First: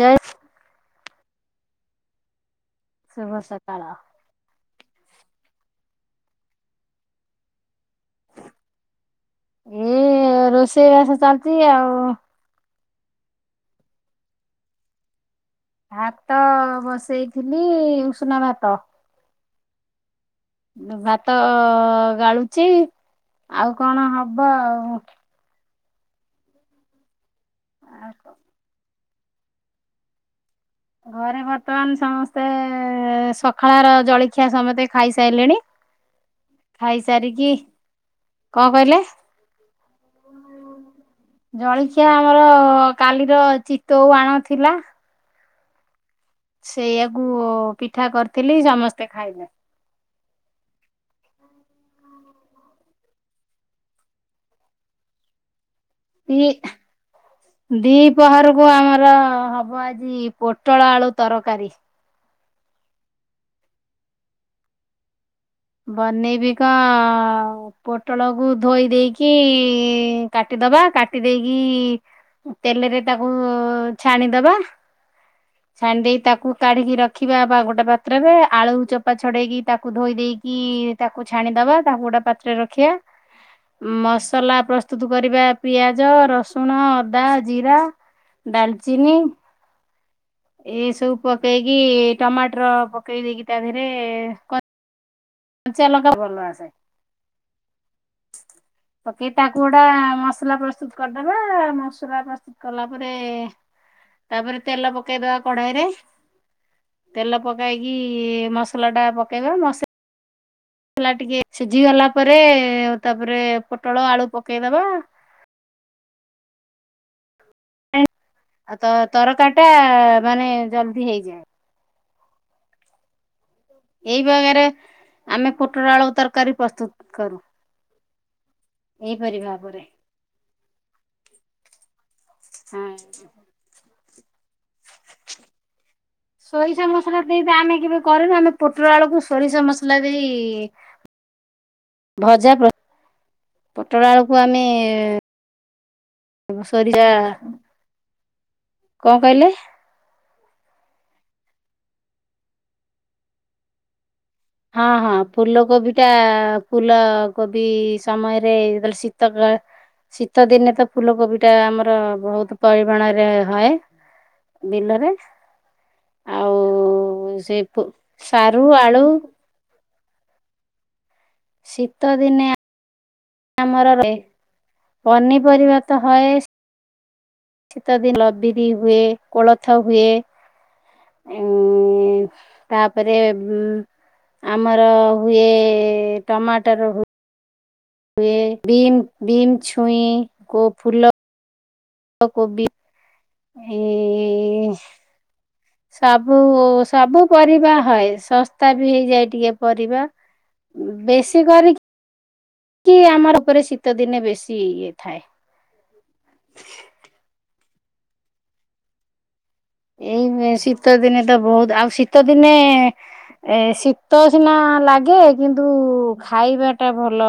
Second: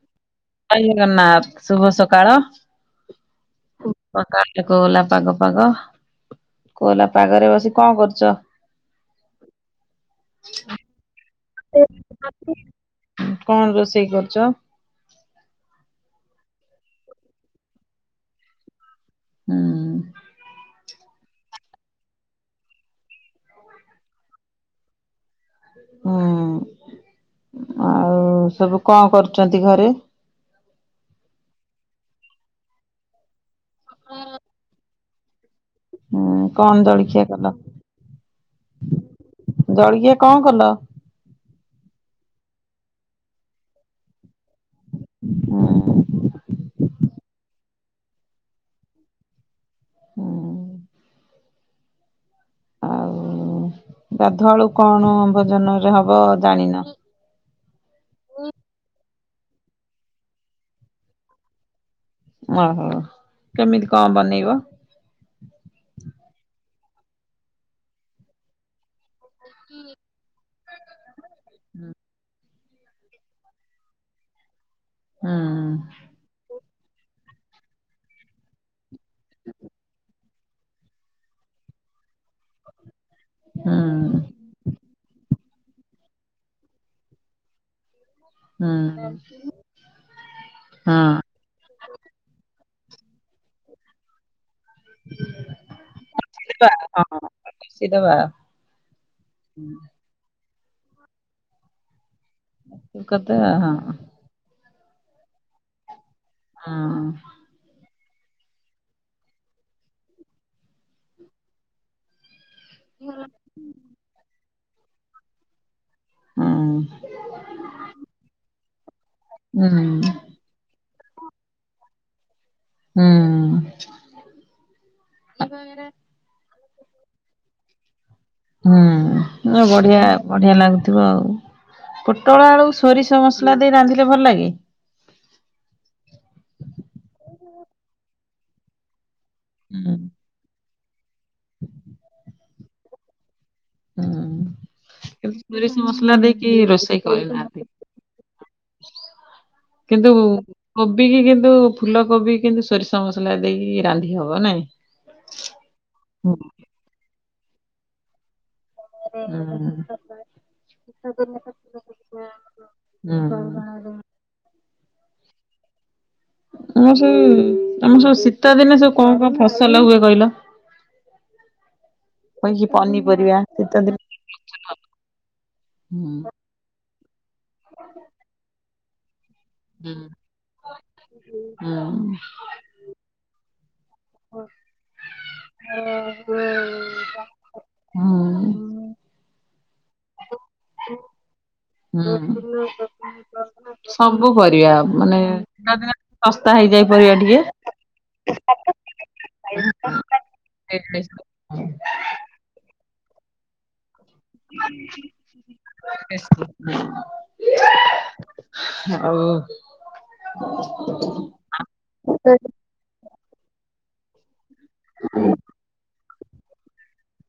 ଜୟ ଜୟ ଜଗନ୍ନାଥ ଶୁଭ ସକାଳ। ଶୁଭ ସକାଳ। ସକାଲେ କୋହୋଲା ପାଗ ପାଗ। କୋହୋଲା ପାଗରେ ବସି କଣ କରୁଛ? ମୁଁ-ଉ-ଉ-ଉ ଏଇ ରୋଷେଇବାସ ଚାଲିଛି ଆଉ କଣ ରୋଷେଇ କରୁଛ? ଭାତ ବସେଇଥିଲି ଉଷୁନା ଭାତ। ହୁଁ। ଭାତ ଗାଳୁଚି ଆଉ କଣ ହବ ଆଉ ହୁଁ ଆଉ ସବୁ କଣ କରୁଚନ୍ତି ଘରେ? ଘରେ ବର୍ତ୍ତମାନ ସମସ୍ତେ ସଖାଳର ଜଳଖିଆ ସମତେ ଖାଇସାରିଲେଣି। ହୁଁ, କଣ ଜଳିଖିଆ ଖାଇସାରିକି କଲ? କଣ କହିଲେ ଜଳିଖିଆ କଣ କଲ? ଜଳିଖିଆ ଆମର କାଲିର ଚିତଉ ଆଣ ଥିଲା। ହୁଁଉଁ। ସେଇଆାକୁ ପିଠା କରିଥିଲି ସମସ୍ତେ ଖାଇଲେ। ହୁଁ। ଆଉ ଗାଧୁଆ ବଳକୁ କଣ ଭୋଜନରେ ହବ ଜାଣିନ। ଦିପହରକୁ ଆମର ହବ ଆଜି ପୋଟଳ ଆଳୁ ତରକାରୀ। ଓହୋ, କେମିତି କଣ ବନେଇବ? ବନେଇବି କ ପୋଟଳକୁୁ ଧୋଇ ଦେଇକି କାଟି କାଟିଦବା କାଟି ଦେଇେକି ତେଲରେ ତାକୁ ଛାଣିଦବା। ହୁଁ ଛାଣି ଦେଇ ତାକୁ କାଢ଼ିକି ରଖିବା ବା ଗୋଟେ ପାତ୍ରରେ ଆଳୁ ଚୋପା ଛଡ଼େଇକି ତାକୁ ଧୋଇ ଦେଇକି ତାକୁ ଛାଣିଦବା ତାକୁ ଗୋଟେ ପାତ୍ରରେ ରଖିବା ମସ୍ ହୁଁ। ମସଲା ପ୍ରସ୍ତୁତ କରିବା ପିଆଜ, ରସୁଣ, ଅଦା, ଜିରା। ହୁଁହୁଁ। ଡାଲଚିନି ଏ ସବୁ ପକେଇକି ଟମାଟର ପକେଇ ଦେଇକି ତା ଦେହରେ କରି [unintelligible] ପକେଇ ତାକୁ ଗୋଟା ମସଲା ପ୍ରସ୍ତୁତ କରିଦବା ମସଲା କସ୍ କଲା ପରେ ତାପରେ ତେଲ ପକେଇଦବା କଢାଇରେ। ହଁ। ପକେଇକି ମସଲା ଟା ପକେଇବା ମସା। ମାସଲା ଟିକେ ସିଝି ଗଲା ପରେ ଆଉ ତାପରେ ପୋଟଳ ଆଳୁ ପକେଇଦବା। ହୁଁ। ଆଉ ତ ତରକାରି ଟା ମାନେ ଜଲଦି ହେଇଯାଏ। ହୁଁ। ଏଇ ବାଗରେ ଆମେ ପୋଟଳ ଆଳୁ ତରକାରୀ ପ୍ରସ୍ତୁତ କରୁ। ଏହିପରି ହୁଁ ଭାବରେ ବଢିଆ ବଢିଆ ଲାଗୁଥିବ ଆଉ ପୋଟଳ ଆଳୁକୁ ସୋରିଶ ମସ୍ ହଁ। ମସଲା ଦେଇ ରାନ୍ଧିଲେ ଭଲ ଲାଗେ। ସୋରିଷ ମସଲା ଦେଇତ ଆମେ କେବେ କରିନୁ ଆମେ ପୋଟଳ ଆଳୁକୁ ସୋରିଷ ହୁଁ ମସଲା ଦେଇ ଭଜା ପ୍ର ପୋଟଳ ହୁଁ ଆଳକୁ ଆମେ କିନ୍ତୁ ସୋରିଷ ମସଲା ଦେଇକି ରୋଷେଇ ସୋରିଶା କରିନାହାନ୍ତି କଣ କଇଲେ? କିନ୍ତୁ କୋବି କି କିନ୍ତୁ ଫୁଲ କୋବି କିନ୍ତୁ ସୋରିଷ ମସଲା ଦେଇକି ରାନ୍ଧି ହବ। ନାଇଁ। ହଁ ହଁ ଫୁଲକୋବି ଟା ହୁଁ ହୁଁ ଫୁଲକୋବି ସମୟରେ ଜେତବେଳେ ଶୀତକାଳ ଆମର ଶୀତ ଦିନେ ତ ଫୁଲକୋବି ଟା ଆମର ବୋହୁତ ପରିମାଣରେ ହଏ। ବିଲରେ। ଆଉ ତମର ସବୁ ସେ ଫୁ ତମର ସବୁ ଶୀତ ସାରୁ ଦିନେ ସବୁ ଆଳୁ କଣ କଣ ଫସଲ ହୁଏ କଇଲ? ଶୀତ ଦିନେ ଆ। ପନିପରିବା। ଶୀତ ଆମର ଦିନେ ରହେ ପନିପରିବା ତ ହୁଁ ହଏ। ଶୀତାଦିନ ଲ ବିରି ହୁଏ କୋଳଥ ହୁଁ ହୁଏ। ହୁଁ ଉଁ ତାପରେ ବୁଁ ଆମର ହୁଏ ଟମାଟର ହୁଏ। ହୁଏ ହୁଁ। ବିମ୍ ବିମ୍ ଛୁଇଁ କୋ ଫୁଲ କୋବି ଏ [inaudible] ସବୁ ପରିବା ମାନେ ଶୀତ ଦିନ ସବୁ ଶସ୍ତା ହେଇଯାଏ ପରିବା ଟିକେ। ତା ବି ହେଇଯାଏ ଟିକେ ପରିବା। [unintelligible] ବେଶୀ କରିକି କି ଆମର ଉପରେ ଶୀତ ଦିନେ ବେଶୀ ଇଏ ଥାଏ [unintelligible] ଆଉ। ଏଇ ଶୀତ ଦିନେ ତ ବହୁତ ଆଉ ଶୀତ ଦିନେ ଏ ଶୀତ ସିନା ଲାଗେ କିନ୍ତୁ ଖାଇବା ଟା ଭଲ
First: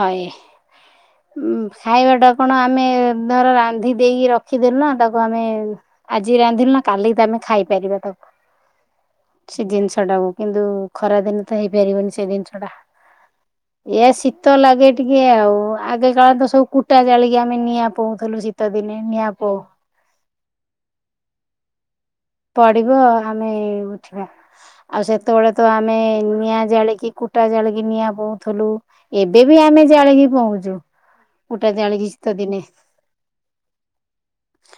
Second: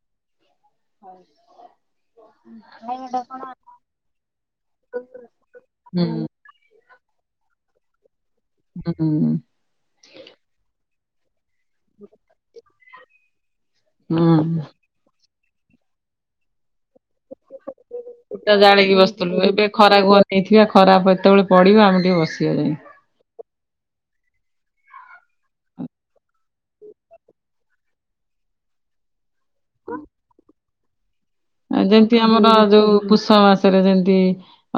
ହଏ। ଉ ଖାଇବା ଟା କଣ ଆମେ ଧର ରାନ୍ଧି ଦେଇକି ରଖିଦେଲୁ ନା ତାକୁ ଆମେ ହୁଁ ଆଜି ରାନ୍ଧିଲୁ ନା କାଲି ତ ଆମେ ଖାଇପାରିବା ତାକୁ। ହୁଁ ହୁଁ। ସେ ଜିନିଷ ଟାକୁ କିନ୍ତୁ ଖରାଦିନେ ତ ହେଇପାରିବନି ସେ ଯିନିଷଟା ଇଏ ଶୀତ ହୁଁ ଲାଗେ ଟିକେ ଆଉ ଆଗେ କାଳ ତ ସବୁ କୁଟା ଜାଳିକି ଆମେ ନିଆଁ ପୋଉଥିଲୁ। ଶୀତ ଦିନେ ନିଆଁ ପୋଉ ଖରାକୁ ଅନେଇଥିବା ଖରାକେତେବେଳେ ପଡିବ ଆମେ ଟିକେ ବସି ପଡିବ ଆମେ ଉଠିବା। ଆଉ ସେତେବେଳେ ତ ଆମେ ନିଆଁ ଜାଳିକି କୁଟା ଜାଳିକି ନିଆଁ ପୋଉଁଥିଲୁ। ଏବେ ବି ଆମେ ଜାଳିକି ପଉଁଛୁ‌। ଯେମିତି ଆମର ଯୋଉ ପୁଷ ମାସରେ ଯେମିତି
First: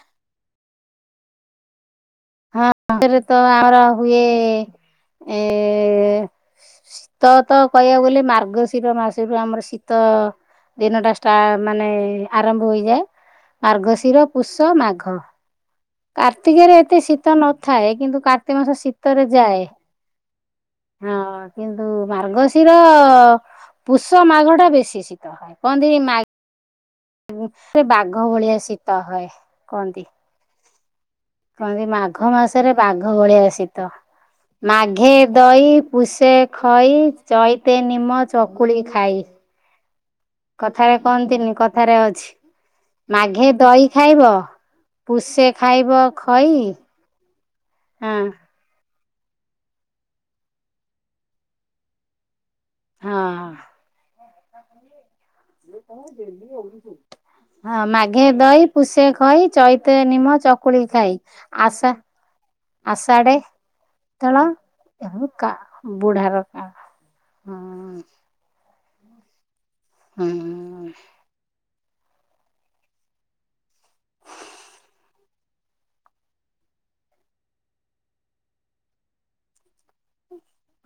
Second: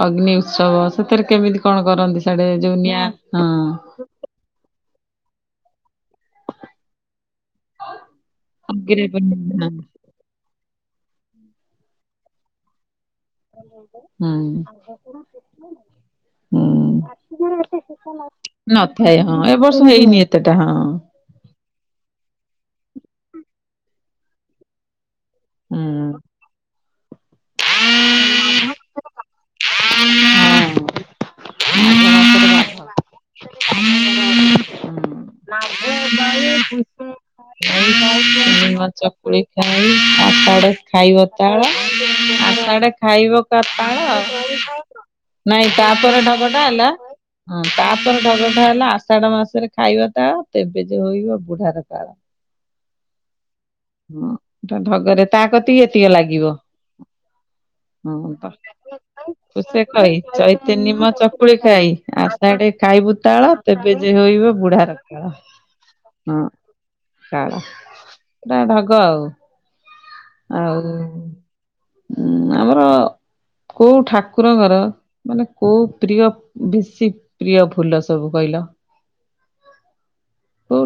ଅଗ୍ନି ଉତ୍ସବ ସେଥିରେ କେମିତି କଣ କରନ୍ତି ସିଆଡେ ଯୋଉ ନିଆଁ ହଁ। କେ ଏ ଶୀତ ତ କହିବା ବୋଲି ମାର୍ଗ ମାର୍ଗଶିର ଅଗିରେ ମାସରୁ ଆମର ହୁଁ ଶୀତ ଦିନଟା ଷ୍ଟା ମାନେ ଆରମ୍ଭ ହୋଇଯାଏ। ମାର୍ଗଶିର ପୁଷ ମାଘ। କାର୍ତ୍ତିକରେ ଏତେ ହୁଁ। ଶୀତ ନଥାଏ। କିନ୍ତୁ କାର୍ତ୍ତିକ ମାସ ନଥାଏ ଶୀତରେ ହଁ ଏ ଯାଏ। ବର୍ଷ ହେଇନି ଏତେଟା ହଁ ହଁ କିନ୍ତୁ ମାର୍ଗଶିର ପୁଷ ମାଘ ଟା ବେଶୀ ଶି କହନ୍ତି ହୁଁ। ବାଘ ଭଳିଆ ଶୀତ ହଏ କୁହନ୍ତି। କହନ୍ତି ଭାଦ୍ର ମାଘ ବାଧ। ମାସରେ ବାଘ ଭଳିଆ ଶିତ। ମାଘେ ପୂର୍ଣ୍ଣିମା ଦହି ପୂଷେ ଖଇ ଚଇତେ ନିମ ଚକୁଳି ଖାଇ। ହ [unintelligible] ଆସେଡେ କଥାରେ ଖାଇବ କହନ୍ତିନି ତାଳ କଥାରେ ଅଛି ଆସଡେ ଖାଇବ ମାଘେ କା ଦହି ତାଳ ଖାଇବ ପୁଷେ ନାଇଁ ଖାଇବ ତାପରେ ଢଗ ଖଇ ଟା ହେଲା ତାପରେ ହଁ ଢଗ ହେଲା ଆଷାଢ ମାସରେ ଖାଇବା ତାଳ ତେବେ ଯେ ହୋଇବ ବୁଢାର କାଳ। ହଁ। ହଁ ଢଗରେ ତା କତିକି ଏତିକ ଲାଗିବ। ମାଘେ ହଁ ତ ଦହି ପୁଷେ ଖଇ ତୁ ସେ ଚୈତେ କହି ନିମ ଚୈତି ଚକୁଳି ନିିମ ଖାଇ। ଚକୁଳି ଆଷା ଖାଇ ଆ ତା ଟିକେ ଖାଇବୁ ଆଷାଢେ ତାଳ ତେବେ ଯେ ଦଳ ହୋଇବ ବୁଢ ର ତେଣୁ କାଳ କା ବୁଢାର ହଁ। କାଳ କାଳ ହୁଁ ଏଇଟା ଢଗ ଆଉ। ହୁଁ। ଆଉ ଆମର କୋଉ ଠାକୁର ଙ୍କର ମାନେ କୋଉ ପ୍ରିୟ ବେଶୀ ପ୍ରିୟ ଫୁଲ ସବୁ କହିଲ? ହ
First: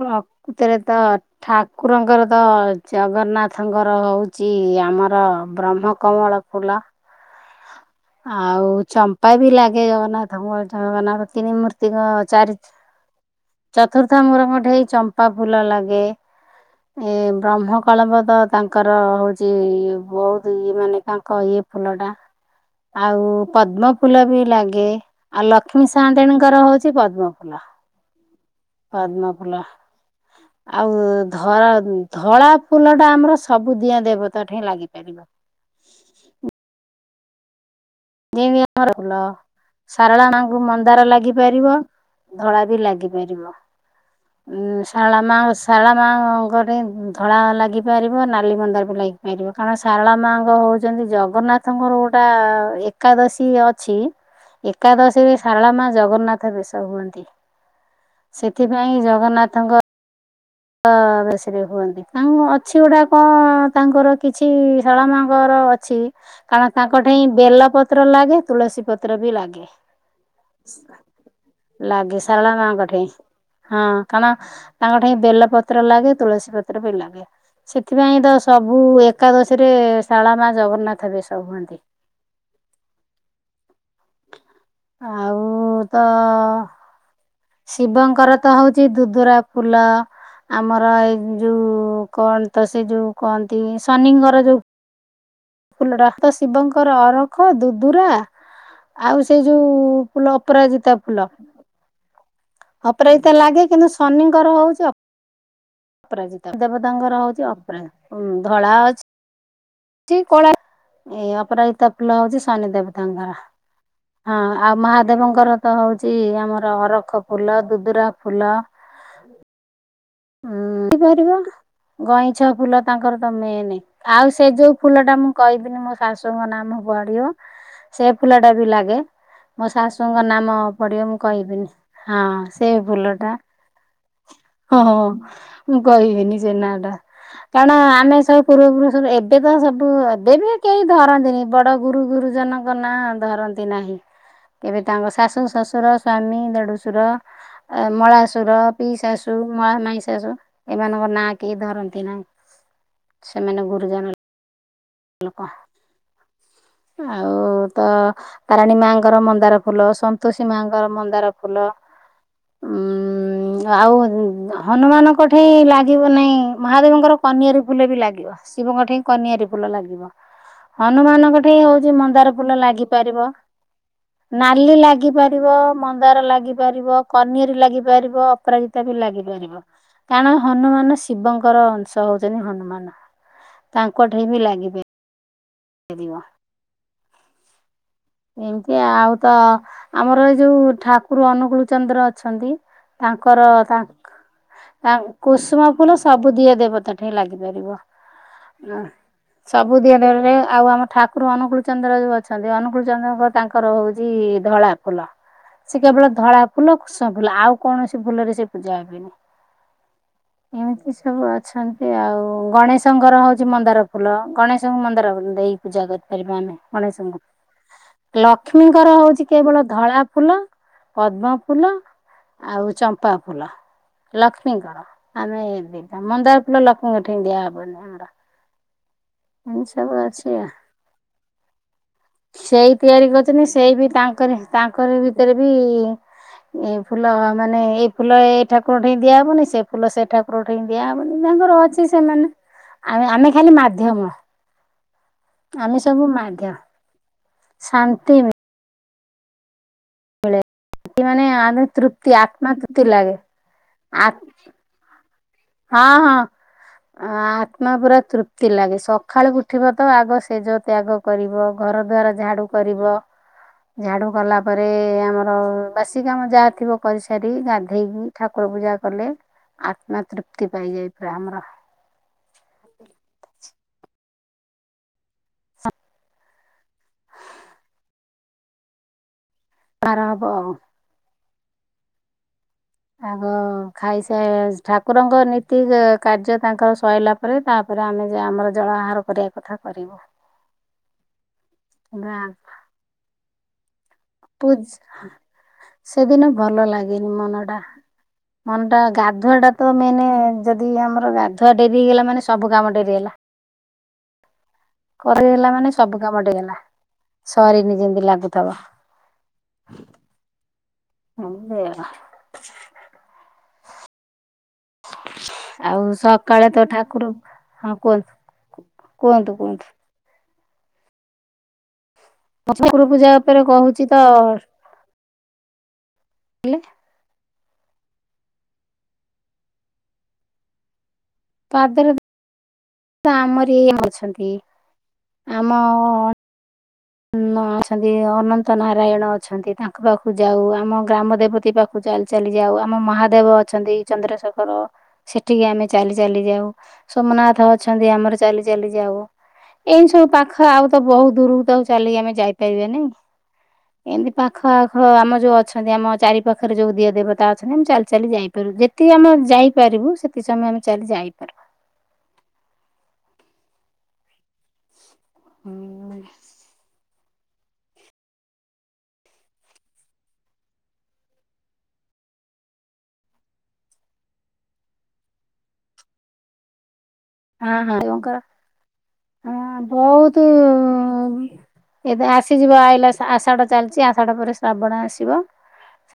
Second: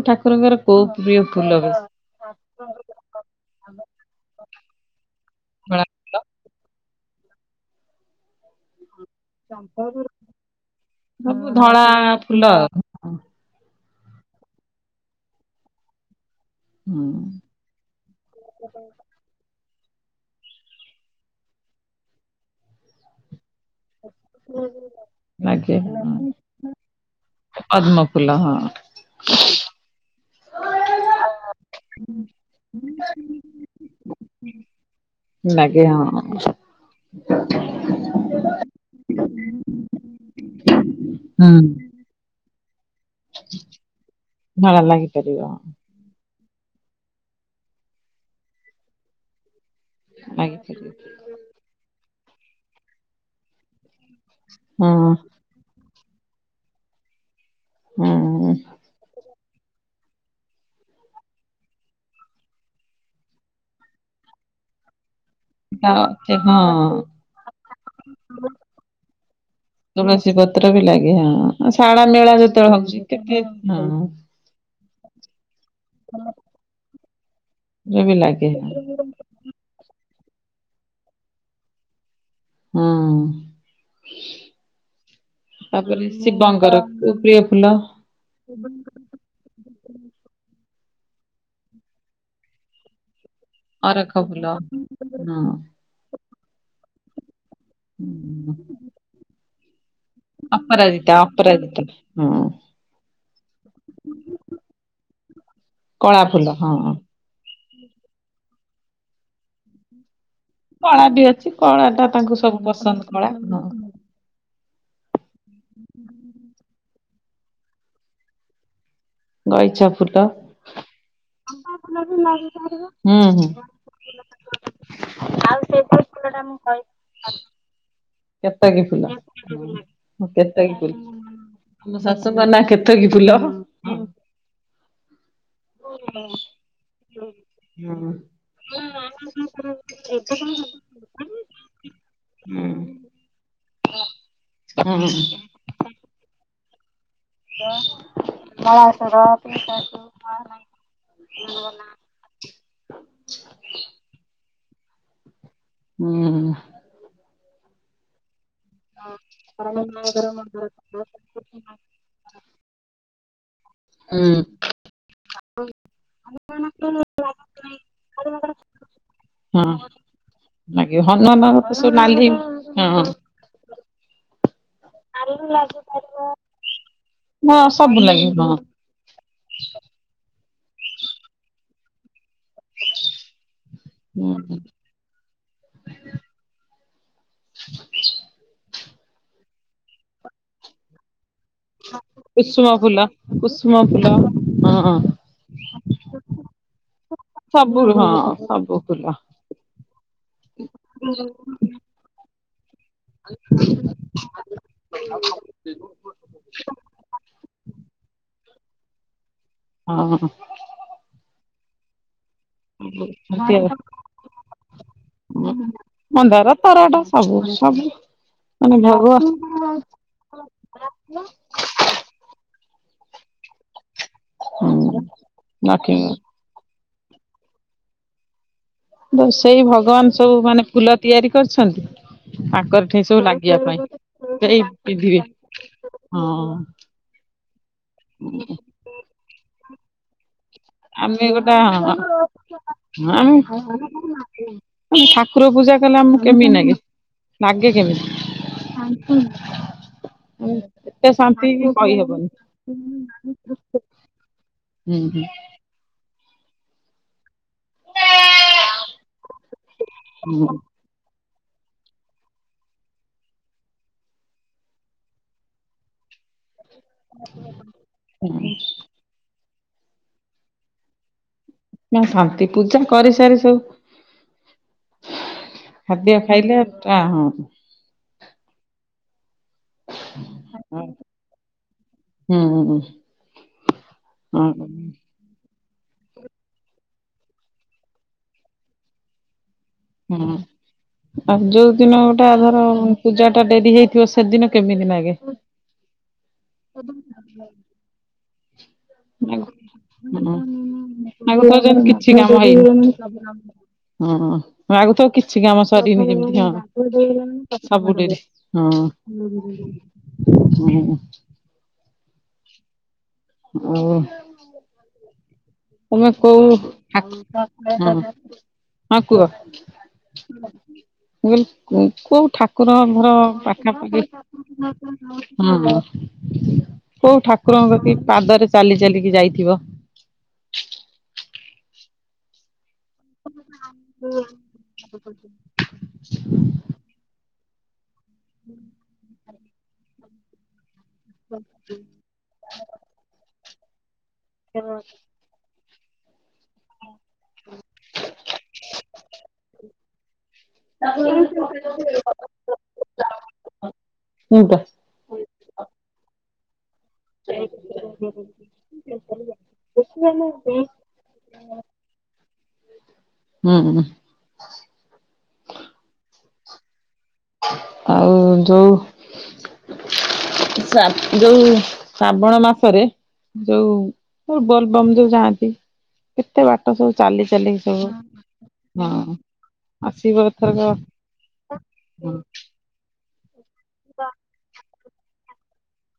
ପ୍ରକୃତରେ ତ ବେଶୀ? ଠାକୁରଙ୍କର ତ ଜଗନ୍ନାଥଙ୍କର ହେଉଛି ଆମର ଧଳା ଫୁଲ ବ୍ରହ୍ମକମଳ ଫୁଲ ଆଉ ଚମ୍ପ ମ୍ପା ବି ଲାଗେ ଜଗନ୍ନାଥ ଜଗନ୍ନାଥ ସବୁ ତିନି ଧଳା ମୂର୍ତ୍ତି ଫୁଲ ଚାରି ଆଉ ଚତୁର୍ଥା ମୂର ଙ୍କ ଠେଇ ଚମ୍ପା ଫୁଲ ଲାଗେ। ହୁଁ ଏଁ ବ୍ରହ୍ମ କଳମ୍ବ ତ ତାଙ୍କର ହଉ ସିଏ ଇଏ ବହୁତ ଇଏ ମାନେ ତାଙ୍କ ଇଏ ଫୁଲ ଟା। ଆଉ ପଦ୍ମ ଫୁଲ ବି ଲାଗେ ଆଉ ଲାଗେ ଲକ୍ଷ୍ମୀ ସାନ୍ତେଣୀଙ୍କର ହଉଛି ପଦ୍ମ ଫୁଲ। ପଦ୍ମ ଫୁଲ ହଁ। ପଦ୍ମ ଫୁଲ। ଆଉ ଧରା ଧଳା ଫୁଲ ଟା ଆମର ସବୁ ଦିଅଁ ଦେବତା ଠେଇଁ ଲାଗ ଇପାରିବ। ଲାଗେ ହଁ। ଆଛାା ଯେମତି ଆମର ଫୁଲ ଶାରଳା ମାଆଙ୍କୁ ମନ୍ଦାର ହୁଁ ଲାଗିପାରିବ। ଧଳା ବି ଲାଗିପାରିବ ଧଳା ଉଁ ଶାରଳା ମାଆ ଲାଗିପାରିବ। ଶାରଳା ମାଆଙ୍କ ଠେଇ ଧଳା ଲାଗିପାରିବ ନାଲି ମନ୍ଦାର ବି ଲାଗିପାରିବ। କାରଣ ଶାରଳା ମାଆଙ୍କ ଲାଗି ହଉଚନ୍ତି ପାରିବେ। ଜଗନ୍ନାଥଙ୍କର ଗୋଟା ଏକାଦଶୀ ଅଛି ହଁ ଏକାଦଶୀରେ ଶାରଳା ମାଆ ଜଗନ୍ନାଥ ବେଶ ହୁଅନ୍ତି। ହଁ। ସେଥିପାଇଁ ଜଗନ୍ନାଥଙ୍କ ଅ ବେଶେରେ ହୁଅନ୍ତି ତାଙ୍କ କଣ ଅଛି ଗୁଡା କଣ ତାଙ୍କର କି ଅଛି ଶାରଳା ମାଆଙ୍କର ତା ଅଛି କାରଣ ତାଙ୍କ ହଁ ଠେଇଁ ବେଲ ପତ୍ର ଲାଗେ ତୁଳସୀ ପ ତ୍ର ବି ଲାଗେ। ତୁଳସୀ ପତ୍ର ବି ଲାଗେ ହଁ ଶାରଳା ଲାଗେ ମେଳା ଶାରଳା ଯେତେବେଳେ ମାଆଙ୍କ ହଉଛି ଠେଇଁ କେତେ ହଁ କଣ ତାଙ୍କ ଠେଇଁ ବେଲ ପତ୍ର ଲାଗେ ତୁଳସୀ ପତ୍ର ବି ଲାଗେ। ରେ ବି ସେଥିପାଇଁ ତ ଲାଗେ ହଁ। ସବୁ ଏ ଏକାଦଶୀରେ ଶାରଳା ମାଆ ଜଗନ୍ନାଥ ବେଶ ହୁଅନ୍ତି। ହଁ ଆଉ ତ ତାପରେ ଶିବଙ୍କର ପ-ପ୍ରିୟ ଶିବଙ୍କର ତ ହଉଚି ଦୁଦୁରା ଫୁଲ ଆମର ଏ ଯୋଉ କଣ ତ ସେ ଯୋଉ କହନ୍ତି ଅରଖ ଶନିଙ୍କର ଫୁଲ ଯୋଉ ହଁ। ଫୁଲଟା ତ ଶିବଙ୍କର ଅରଖ, ଦୁଦୁରା ଆଉ ସେ ଯୋଉ ଫୁଲ ଅପରାଜିତା ଫୁଲ ଅପରାଜିତା ହୁଁ। ଅପରାଜିତା ଲାଗେ କିନ୍ତୁ ଶନିଙ୍କର ହଉଛି କଳା ଫୁଲ ଅପରାଜିତା ହଁ ଦେବତାଙ୍କର ହଉଛି ଅ ପ୍ରା ଉଁ ଧଳା ଅଛି କଳା। କଳା ବି ଏଇ ଅଛି କଳା ଅପରାଜିତା ଟା ଫୁଲ ତାଙ୍କୁ ହଉଚି ସବୁ ଶନି ପସନ୍ଦ କଳା ଦେବତାଙ୍କର। ହଁ। ହଁ ଆଉ ମହାଦେବଙ୍କର ତ ହଉଛି ଆମର ଅରଖ ଫୁଲ, ଦୁଦୁରା ଫୁଲ। ଗଇଛ ଫୁଲ। ଉଁ ହେଇପାରିବ। ଗଇଁଛ ଫୁଲ ତାଙ୍କର ହୁଁ ତ ହୁଁ। ମେନେ ଆଉ ସେ ଯୋଉ ଫୁଲ ଟା ମୁଁ କହିବିନି ମୋ ଶାଶ୍ ଶୁଙ୍କ ନାମ ପଡିିବ। ସେ ଫୁଲ ଟା ବି କେତକୀ ଲାଗେ ଫୁଲ ମୋ ଶାଶୁଙ୍କ ହଁ ନାମ କେତକୀ ଫୁଲ। ପଡିବ ମୁଁ କହିବିନି। ଆମ ହଁ ଶାଶୁଙ୍କ ନାଁ ସେଇ କେତକୀ ଫୁଲ ଟା। ହୁଁ ହଁ ହଁ ମୁଁ କହିବିନି ସେ ନାଁ ଟା। ହୁଁ। କାରଣ ଆମେ ସବୁ ପୂର୍ବ ପୁରୁଷର ଏବେ ତ ସବୁ ଏବେ ବି କେଇ ଧରନ୍ତିନି ବଡ଼ ଗୁରୁ ଗୁରୁଜନ ହୁଁ ଙ୍କ ନାଁ ଧରନ୍ତି ନାହିଁ କେବେ ହଁ ତାଙ୍କ ଶାଶୁ, ଶଶୁର, ସ୍ଵାମୀ, ଦେଢୁଶୁର। ଆ ମଳାସୁର, ପିଇଶାଶୁ। ମଳା ମାଇଁଶାଶୁ ଏମାନଙ୍କ ନାଁ କେହି ଧରନ୍ତି ନାହିଁ ସେମାନେ ଗୁରୁଜନ। ଲୋକ। ହୁଁ ହୁଁ। ଆଉ ତ ତାରାଣୀ ମାଆଙ୍କର ମନ୍ଦାର ଫୁଲ ସନ୍ତୋଷୀ ମାଆଙ୍କର ମନ୍ଦାର ଫୁଲ ଉଁ ଆଉ ଉଁ ହନୁମାନଙ୍କ ଠେଇଁ ଲାଗିବ ନାଇଁ ମହାଦେବଙ୍କର କନିଆରୀ ଫୁଲ ବି ଲାଗିବ ଶିବଙ୍କ ଠେଇଁ କନିଆରୀ ଫୁଲ ଲାଗିବ। ଲାଗିବ ହନୁମାନଙ୍କ ଠେଇଁ ତ ସବୁ ହଉଚି ନାଲି ମନ୍ଦାର ଫୁଲ ହଁ ହଁ ଲାଗିପାରିବ। ନାଲି ଲାଗିପାରିବ ମନ୍ଦାର ଲାଗିପାରିବ କନିଅରି ସବୁ ଲାଗିପାରିବ ଲାଗିବ ହଁ। ଅପରାଜି ତା ବି ଲାଗିପାରିବ କାରଣ ହନୁମାନ ଶିବଙ୍କର ଅଂଶ ହଉଚନି ହନୁମାନ। ତାଙ୍କ ଠାରେ ବି ହୁଁ ଲାଗିପାରିବ। ଏଣୁ ଏ ଆଉ ତ ଆମର ଏଇ ଯୋଉ ଠାକୁରୁ ଅନୁକୂଳୁ ଚନ୍ଦ୍ର ଅଛନ୍ତି କୁସୁମ ଫୁଲ ତାଙ୍କର କୁସୁମ ତାଙ୍କ ଫୁଲ ତା ହଁ। କୁସୁମ ଫୁଲ ସବୁ ଦିଅ ଦେବ ତାଠି ଲାଗିପାରିବ। ସବୁ ହଁ ସବୁ ଉଁ, ଫୁଲ ସବୁ ଦିଅ ଦେବରେ ଆଉ ଆମ ଠାକୁରୁ ଅନୁକୂଳ ଚନ୍ଦ୍ର ଯୋଉ ଅ ଛନ୍ତି ଅନୁକୂଳ ଚନ୍ଦ୍ରଙ୍କ ତାଙ୍କର ହଉଚି ଧଳା ଫୁଲ। ସେ କେବଳ ଧଳା ଫୁଲ କୃସୁମ ଫୁଲ ଆଉ କୌଣସି ଫୁଲରେ ସେ ପୂଜା ହେବେନି। ହଁ। ଏମିତି ସବୁ ଅଛନ୍ତି ଆଉ। ଗଣେଶଙ୍କର ହଉଛି ମନ୍ଦାର ର ଗଣେଶଙ୍କୁ ମନ୍ଦାର ଦେଇ ପୂଜା କରିପାରିବା ମନ୍ଦାର ଆମେ ତରାଟ ଗଣେଶଙ୍କୁ। ସବୁ ସବୁ ମାନେ ଲକ୍ଷ୍ମୀଙ୍କର ଭୋଗ ହଉଚି କେ କେବଳ ଧଳା ଫୁଲ, ପଦ୍ମ ଫୁଲ ଆଉ ଚମ୍ପା ଫୁଲ। ହୁଁ ଲକ୍ଷ୍ମୀଙ୍କର ଆମେ ଦିଥା ଲକ୍ଷ୍ମୀ ମନ୍ଦାର ଫୁଲ ଲକ୍ଷ୍ମୀଙ୍କଠି ଦିଆହବନି ଆମର। ବ ସେଇ ଏମିତି ଭଗବାନ ଅଛି ସବୁ ଆଉ ମାନେ ଫୁଲ ତିଆରି କରିଛନ୍ତି। ସେଇ ତାଙ୍କର ଠେଇ ତିଆରି ସବୁ କରିଛନ୍ତି ଲାଗିବା ସେଇ ପାଇଁ ବି ତାଙ୍କରି ସେଇ ତାଙ୍କରି ପିନ୍ଧିବେ ଭିତରେ ବି ହଁ ଏ ଫୁଲ ଆ, ମାନେ ଏ ଫୁଲ ଏ ଠାକୁର ଦିଆହବନି। ସେ ଫୁଲ ସେ ଠା କୁର ଠେଇଁ ଦିଆ ହବନି ଆମେ ଗୋଟା ତାଙ୍କର ଅଛି ସେମାନେ ଆମେ ଆମେ ଖାଲି ମାଧ୍ୟମ। [inaudible] ଠାକୁର ପୂଜା ଆମେ କଲେ ସବୁ ଆମକୁ କେମିତି ମାଧ୍ୟମ ନାଗେ? ନାଗେ ଶାନ୍ତି କେମିତି? ଏତେ ମାନେ ଶାନ୍ତି ଆମେ ଯୋଉ କହି ତୃପ୍ତି ହେବନି। ଆତ୍ମା ତୃପ୍ତି ଲାଗେ। ଉଁ, ହୁଁ। ହଁ ହଁ ଆତ୍ମା ପୁରା ତୃପ୍ତି ଲାଗେ। ସ ଖାଳୁ ଉଠିବ ତ ଆଗ ହୁଁ ସେଜ ତ୍ୟାଗ କରିବ ଘର ଦ୍ୱାରା ଝାଡୁ କରିବ। ଝାଡୁ କଲା ପରେ ଆମର ବାସି କାମ ଯାହା ଥିବ କରିସାରି, ଗାଧେଇକି ଠାକୁର ହୁଁ ପୂଜା କଲେ ଆତ୍ମା ତୃପ୍ତି ପାଇଯାଇ ପୁରା ଆମର। ନା ଶାନ୍ତି ପୂଜା କରି ସାରି ସବୁ ଖାଦ୍ୟ ଖାଇଲେ ଟା ହବ କାର ହବ ଆଉ। ହୁଁ, ହୁଁ। ଆଗ ଖାଇସା ହଁ ହଁ ଠାକୁରଙ୍କ ନୀ ତି ଯେ କାର୍ଯ୍ୟ ତାଙ୍କର ସରିଲା ପରେ ତାପରେ ଆମେ ଯେ ଆମର ଜଳ ଆହାର କରିବା କଥା। କରିବୁ। ହଁ ଆଉ ଯୋଉ ଦିନ ଗୋଟେ ଧର ପୂଜା ଟା ଡେରି ହେଇ ପୁଜ୍ ସେଦିନ ଭଲ ଲାଗେନି ମନଟା। ମନଟା ଗାଧୁଆ ଟା ତ ମେନେ ଯଦି ଆମର ଗାଧୁଆ ଆଗଥର ଡେରି ଯେମିତି ହେଇଗଲା କିଛି ମାନେ ସବୁ କାମ ହେଇନି। ଡେରି ହେଲା। ହଁ ନାଗୁଥ କରି କିଛି ହେଲା କାମ ମାନେ ସବୁ ସରନି କାମ ଡେରି ହେଲା ହଁ ସରିନି ସବୁ ଯେମିତି ଡେରି ଲାଗୁଥବ। ହଁ। [unintelligible] [unintelligible] ଓ ଆଉ ତୋମେ କୋଉ ସକାଳେ ତ ଠାକୁର ହଁ ହଁ କୁହନ୍ତୁ କୁହ। କୁହନ୍ତୁ ମୁଁ କହିଲି କୁ କୋଉ ଠାକୁର ପୂଜା ଘର ଉପରେ କହୁଛି ତ ପାଖାପାଖି ହଁ। ହେଲେ କୋଉ ଠାକୁରଙ୍କ କତିକି ପାଦରେ ଚାଲି ଚାଲିକି ଯାଇଥିବ? ପାଦରେ ଏ ଆମରି ଇଏ ଅଛନ୍ତି ଆମ ଆମ ଅଛନ୍ତି ଅ, ଅନନ୍ତ ନାରାୟଣ ଅଛନ୍ତି ତାଙ୍କ ପାଖକୁ ଯାଉ। ଆମ ଗ୍ରାମ ଦେବତୀ ପାଖକୁ ଚାଲି ଚାଲି ଯାଉ। ଆମ ମହାଦେବ ଅଛନ୍ତି ଚନ୍ଦ୍ରଶେଖର [unintelligible] ସେଠିକି ଆମେ ଚାଲି ଚାଲି ଯାଉ ସୋମନାଥ ଅଛନ୍ତି ଆମର ଚାଲି ଚାଲି ଯାଉ ଏଇ ସବୁ ପାଖ ଆଉ ତ ବହୁତ ଦୂରକୁ ତ ଆଉ ଚାଲିକି ଆମେ ଯାଇପାରିବା ନାଇଁ ଏମିତି ହୁଁ ପାଖ ଆଖ ହଁ ଆମ ଯୋଉ ଅଛନ୍ତି ଆମ ଚାରି ପାଖରେ ଯୋଉ ଦିଅ ଦେବ ତା ଅଛନ୍ତି ଆମେ ଚାଲି ଚାଲି ଯାଇପାରିବୁ ଯେତିକି ଆମେ ଯାଇପାରିବୁ ସେତିକି ସମୟ ଆମେ ଚାଲି ଯାଇପାରୁ। ହୁଁ। ହୁଁ। ଆଉ ଯୋଉ ଶ୍ରା ଯୋଉ ଶ୍ରାବଣ ମାସରେ ଯୋଉ ବୋଲ ବମ୍ ଯୋଉ ଯାଆନ୍ତି କେତେ ବାଟ ସବୁ ଚାଲି ଚାଲିକି ହଁ ସବୁ ହଁ ହଁ ବହୁତୁ ଆସିବ ଏଥରକ ଏବେ ହଁ ଆସିଯିବ ଆଇଲା ଶା ଆଷାଢା ଚାଲିଚି ଆଷାଢ ପରେ ଶ୍ରାବଣ ଆସିବ।